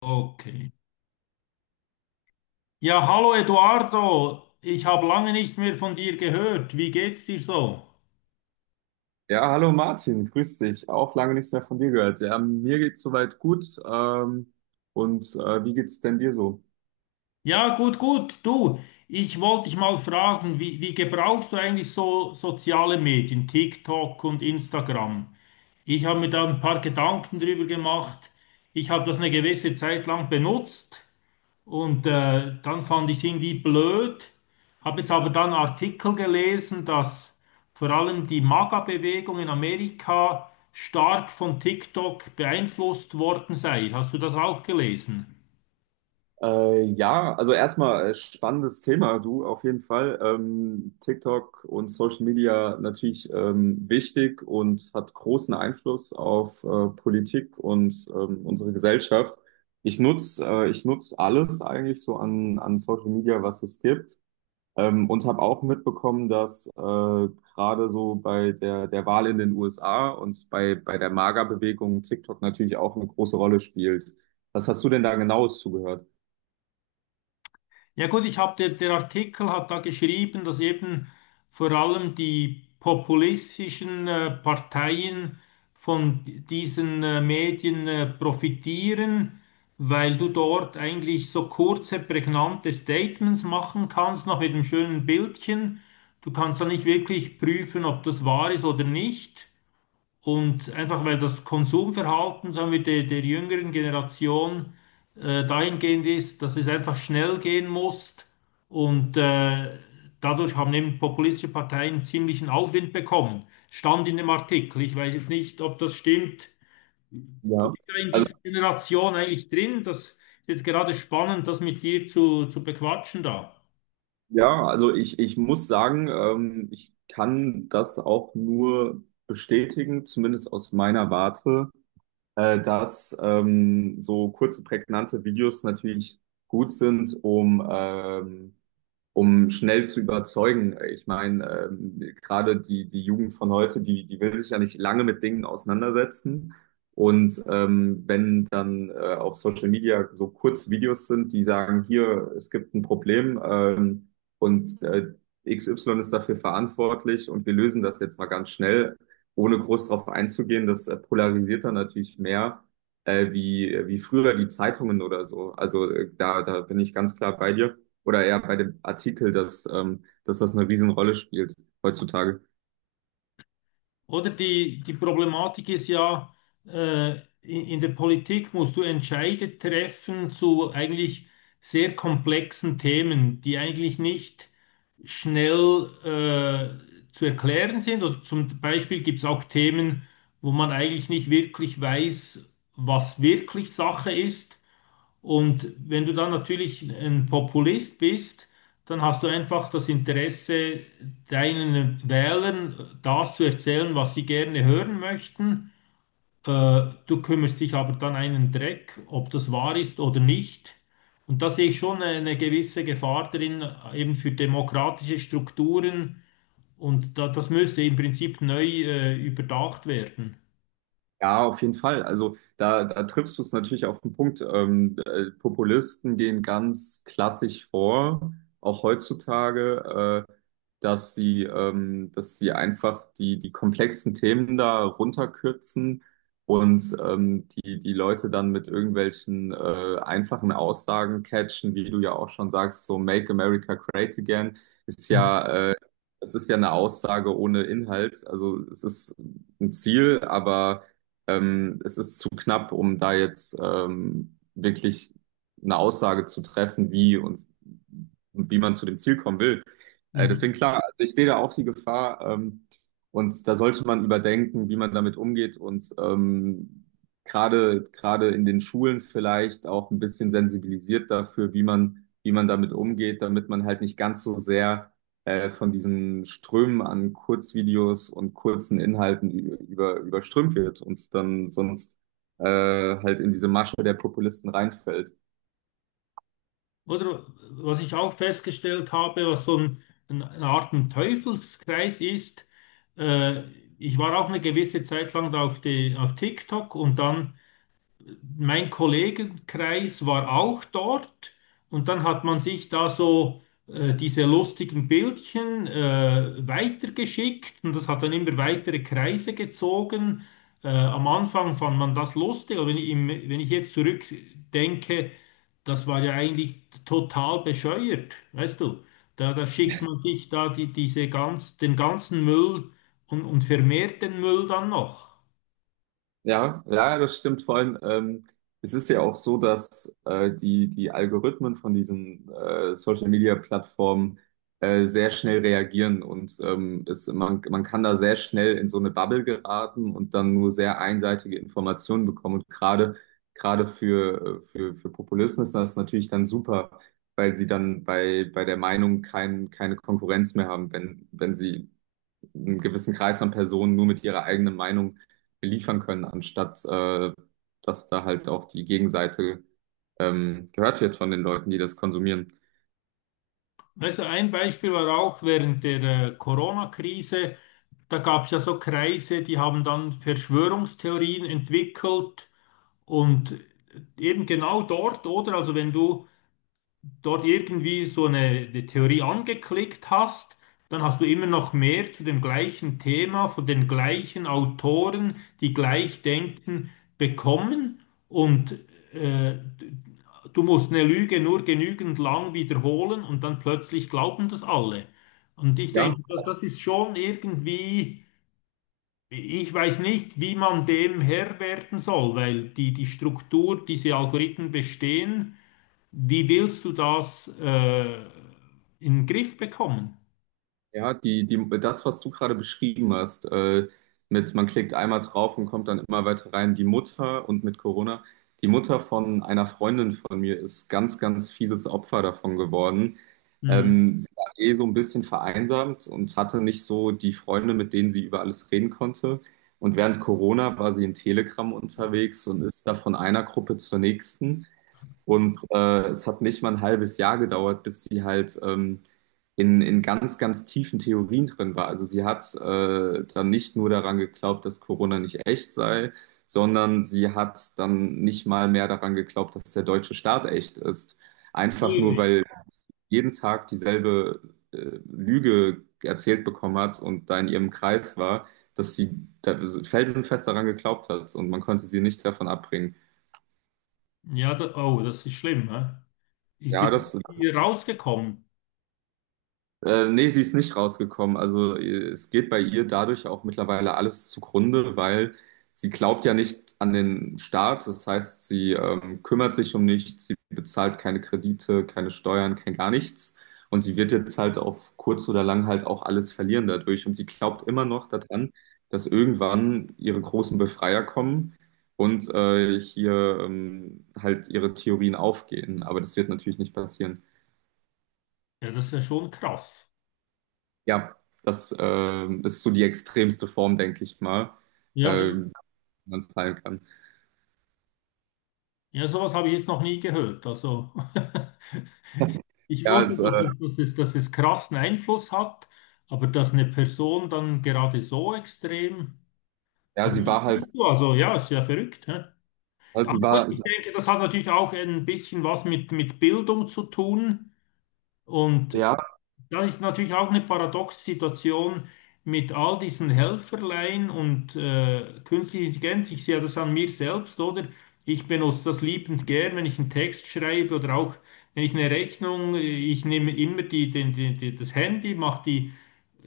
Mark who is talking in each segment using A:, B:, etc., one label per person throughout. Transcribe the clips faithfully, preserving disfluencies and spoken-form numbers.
A: Okay. Ja, hallo Eduardo, ich habe lange nichts mehr von dir gehört. Wie geht's dir so?
B: Ja, hallo Martin, grüß dich. Auch lange nichts mehr von dir gehört. Ja, mir geht's soweit gut. Ähm, und äh, wie geht's denn dir so?
A: Ja, gut, gut. Du, ich wollte dich mal fragen, wie, wie gebrauchst du eigentlich so soziale Medien, TikTok und Instagram? Ich habe mir da ein paar Gedanken drüber gemacht. Ich habe das eine gewisse Zeit lang benutzt. Und äh, dann fand ich es irgendwie blöd, habe jetzt aber dann Artikel gelesen, dass vor allem die MAGA-Bewegung in Amerika stark von TikTok beeinflusst worden sei. Hast du das auch gelesen?
B: Äh, ja, also erstmal äh, spannendes Thema, du auf jeden Fall. Ähm, TikTok und Social Media natürlich ähm, wichtig und hat großen Einfluss auf äh, Politik und ähm, unsere Gesellschaft. Ich nutz, äh, ich nutz alles eigentlich so an, an Social Media, was es gibt. Ähm, und habe auch mitbekommen, dass äh, gerade so bei der, der Wahl in den U S A und bei, bei der MAGA-Bewegung TikTok natürlich auch eine große Rolle spielt. Was hast du denn da genaues zugehört?
A: Ja gut, ich habe der, der Artikel hat da geschrieben, dass eben vor allem die populistischen äh, Parteien von diesen äh, Medien äh, profitieren, weil du dort eigentlich so kurze, prägnante Statements machen kannst, noch mit einem schönen Bildchen. Du kannst da nicht wirklich prüfen, ob das wahr ist oder nicht. Und einfach weil das Konsumverhalten, sagen wir, der, der jüngeren Generation äh, dahingehend ist, dass es einfach schnell gehen muss. Und äh, dadurch haben eben populistische Parteien ziemlichen Aufwind bekommen. Stand in dem Artikel. Ich weiß jetzt nicht, ob das stimmt. Du
B: Ja,
A: bist ja in
B: also,
A: dieser Generation eigentlich drin. Das ist jetzt gerade spannend, das mit dir zu, zu bequatschen da.
B: ja, also ich, ich muss sagen, ähm, ich kann das auch nur bestätigen, zumindest aus meiner Warte, äh, dass ähm, so kurze, prägnante Videos natürlich gut sind, um ähm, um schnell zu überzeugen. Ich meine, ähm, gerade die, die Jugend von heute, die, die will sich ja nicht lange mit Dingen auseinandersetzen. Und ähm, wenn dann äh, auf Social Media so kurze Videos sind, die sagen, hier, es gibt ein Problem ähm, und äh, X Y ist dafür verantwortlich und wir lösen das jetzt mal ganz schnell, ohne groß darauf einzugehen, das äh, polarisiert dann natürlich mehr äh, wie, wie früher die Zeitungen oder so. Also äh, da, da bin ich ganz klar bei dir oder eher bei dem Artikel, dass, ähm, dass das eine Riesenrolle spielt heutzutage.
A: Oder die, die Problematik ist ja, äh, in, in der Politik musst du Entscheide treffen zu eigentlich sehr komplexen Themen, die eigentlich nicht schnell äh, zu erklären sind. Oder zum Beispiel gibt es auch Themen, wo man eigentlich nicht wirklich weiß, was wirklich Sache ist. Und wenn du dann natürlich ein Populist bist, dann hast du einfach das Interesse, deinen Wählern das zu erzählen, was sie gerne hören möchten. Äh, Du kümmerst dich aber dann einen Dreck, ob das wahr ist oder nicht. Und da sehe ich schon eine gewisse Gefahr drin, eben für demokratische Strukturen. Und da, das müsste im Prinzip neu äh, überdacht werden.
B: Ja, auf jeden Fall. Also da, da triffst du es natürlich auf den Punkt. Ähm, äh, Populisten gehen ganz klassisch vor, auch heutzutage, äh, dass sie, ähm, dass sie einfach die, die komplexen Themen da runterkürzen und ähm, die, die Leute dann mit irgendwelchen äh, einfachen Aussagen catchen, wie du ja auch schon sagst, so Make America Great Again ist
A: Mhm.
B: ja, äh, es ist ja eine Aussage ohne Inhalt. Also es ist ein Ziel, aber ähm, es ist zu knapp, um da jetzt ähm, wirklich eine Aussage zu treffen, wie und und wie man zu dem Ziel kommen will. Äh,
A: Mhm.
B: deswegen klar, also ich sehe da auch die Gefahr ähm, und da sollte man überdenken, wie man damit umgeht und ähm, gerade gerade in den Schulen vielleicht auch ein bisschen sensibilisiert dafür, wie man wie man damit umgeht, damit man halt nicht ganz so sehr äh, von diesen Strömen an Kurzvideos und kurzen Inhalten ü- über, überströmt wird und dann sonst äh, halt in diese Masche der Populisten reinfällt.
A: Oder was ich auch festgestellt habe, was so ein, ein, eine Art ein Teufelskreis ist, äh, ich war auch eine gewisse Zeit lang da auf, die, auf TikTok und dann mein Kollegenkreis war auch dort und dann hat man sich da so äh, diese lustigen Bildchen äh, weitergeschickt und das hat dann immer weitere Kreise gezogen. Äh, am Anfang fand man das lustig, aber wenn ich, im, wenn ich jetzt zurückdenke, das war ja eigentlich total bescheuert, weißt du? Da, da schickt man sich da die, diese ganz, den ganzen Müll und, und vermehrt den Müll dann noch.
B: Ja, ja, das stimmt. Vor allem, ähm, es ist ja auch so, dass äh, die, die Algorithmen von diesen äh, Social-Media-Plattformen äh, sehr schnell reagieren und ähm, es, man, man kann da sehr schnell in so eine Bubble geraten und dann nur sehr einseitige Informationen bekommen. Und gerade, gerade für, äh, für, für Populisten ist das natürlich dann super, weil sie dann bei, bei der Meinung kein, keine Konkurrenz mehr haben, wenn, wenn sie einen gewissen Kreis an Personen nur mit ihrer eigenen Meinung beliefern können, anstatt äh, dass da halt auch die Gegenseite ähm, gehört wird von den Leuten, die das konsumieren.
A: Also ein Beispiel war auch während der äh, Corona-Krise, da gab es ja so Kreise, die haben dann Verschwörungstheorien entwickelt und eben genau dort, oder? Also wenn du dort irgendwie so eine, eine Theorie angeklickt hast, dann hast du immer noch mehr zu dem gleichen Thema von den gleichen Autoren, die gleich denken, bekommen. Und äh, du musst eine Lüge nur genügend lang wiederholen und dann plötzlich glauben das alle. Und ich
B: Ja,
A: denke, das, das ist schon irgendwie, ich weiß nicht, wie man dem Herr werden soll, weil die, die Struktur, diese Algorithmen bestehen. Wie willst du das äh, in den Griff bekommen?
B: Ja, die, die, das, was du gerade beschrieben hast, äh, mit man klickt einmal drauf und kommt dann immer weiter rein. Die Mutter und mit Corona, die Mutter von einer Freundin von mir ist ganz, ganz fieses Opfer davon geworden.
A: Mhm.
B: Ähm, sie war eh so ein bisschen vereinsamt und hatte nicht so die Freunde, mit denen sie über alles reden konnte. Und während Corona war sie in Telegram unterwegs und ist da von einer Gruppe zur nächsten. Und äh, es hat nicht mal ein halbes Jahr gedauert, bis sie halt ähm, in, in ganz, ganz tiefen Theorien drin war. Also sie hat äh, dann nicht nur daran geglaubt, dass Corona nicht echt sei, sondern sie hat dann nicht mal mehr daran geglaubt, dass der deutsche Staat echt ist. Einfach nur,
A: Ui.
B: weil jeden Tag dieselbe äh, Lüge erzählt bekommen hat und da in ihrem Kreis war, dass sie da felsenfest daran geglaubt hat und man konnte sie nicht davon abbringen.
A: Ja, da, oh, das ist schlimm. Hä? Ist sie
B: Ja, das
A: hier rausgekommen?
B: Äh, nee, sie ist nicht rausgekommen. Also äh, es geht bei ihr dadurch auch mittlerweile alles zugrunde, weil sie glaubt ja nicht an den Staat. Das heißt, sie ähm, kümmert sich um nichts, sie bezahlt keine Kredite, keine Steuern, kein gar nichts. Und sie wird jetzt halt auf kurz oder lang halt auch alles verlieren dadurch. Und sie glaubt immer noch daran, dass irgendwann ihre großen Befreier kommen und äh, hier ähm, halt ihre Theorien aufgehen. Aber das wird natürlich nicht passieren.
A: Ja, das ist ja schon krass.
B: Ja, das äh, ist so die extremste Form, denke ich mal,
A: Ja, äh,
B: äh, die man fallen kann.
A: ja, sowas habe ich jetzt noch nie gehört. Also, ich
B: Ja,
A: wusste,
B: es, äh,
A: dass es, dass es, dass es krassen Einfluss hat, aber dass eine Person dann gerade so extrem.
B: ja,
A: Aber
B: sie
A: ja,
B: war halt,
A: siehst du, also ja, ist ja verrückt. Hä? Ja,
B: also
A: aber
B: sie
A: gut,
B: war,
A: ich
B: sie,
A: denke, das hat natürlich auch ein bisschen was mit, mit Bildung zu tun. Und
B: ja,
A: das ist natürlich auch eine paradoxe Situation mit all diesen Helferlein und äh, künstlicher Intelligenz. Ich sehe das an mir selbst, oder? Ich benutze das liebend gern, wenn ich einen Text schreibe oder auch wenn ich eine Rechnung, äh, ich nehme immer die, den- den- den- das Handy, mache die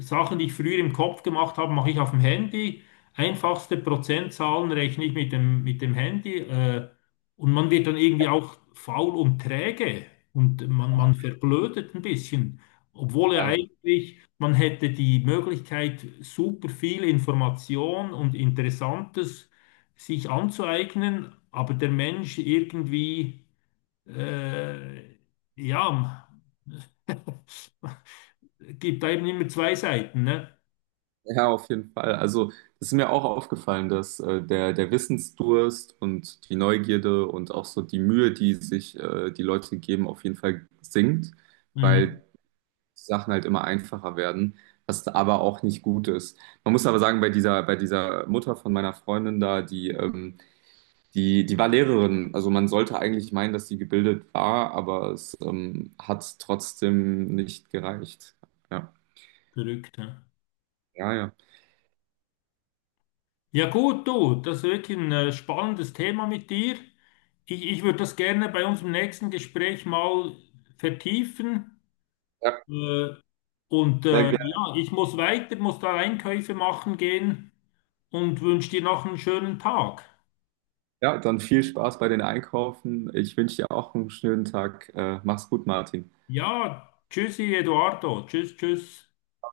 A: Sachen, die ich früher im Kopf gemacht habe, mache ich auf dem Handy. Einfachste Prozentzahlen rechne ich mit dem, mit dem Handy. Äh, und man wird dann irgendwie auch faul und träge und man, man verblödet ein bisschen. Obwohl ja
B: ja,
A: eigentlich, man hätte die Möglichkeit, super viel Information und Interessantes sich anzueignen, aber der Mensch irgendwie. Äh, ja, gibt da eben immer zwei Seiten, ne?
B: Ja, auf jeden Fall. Also es ist mir auch aufgefallen, dass äh, der, der Wissensdurst und die Neugierde und auch so die Mühe, die sich äh, die Leute geben, auf jeden Fall sinkt,
A: Mhm.
B: weil Sachen halt immer einfacher werden, was aber auch nicht gut ist. Man muss aber sagen, bei dieser, bei dieser Mutter von meiner Freundin da, die ähm, Die, die war Lehrerin, also man sollte eigentlich meinen, dass sie gebildet war, aber es ähm, hat trotzdem nicht gereicht. Ja,
A: Verrückt, ja.
B: ja, ja.
A: Ja gut, du, das ist wirklich ein äh, spannendes Thema mit dir. Ich, ich würde das gerne bei unserem nächsten Gespräch mal vertiefen.
B: Ja,
A: Äh, und
B: sehr
A: äh,
B: gerne.
A: ja, ich muss weiter, muss da Einkäufe machen gehen und wünsche dir noch einen schönen Tag.
B: Ja, dann viel Spaß bei den Einkaufen. Ich wünsche dir auch einen schönen Tag. Äh, mach's gut, Martin.
A: Ja, tschüssi, Eduardo. Tschüss, tschüss.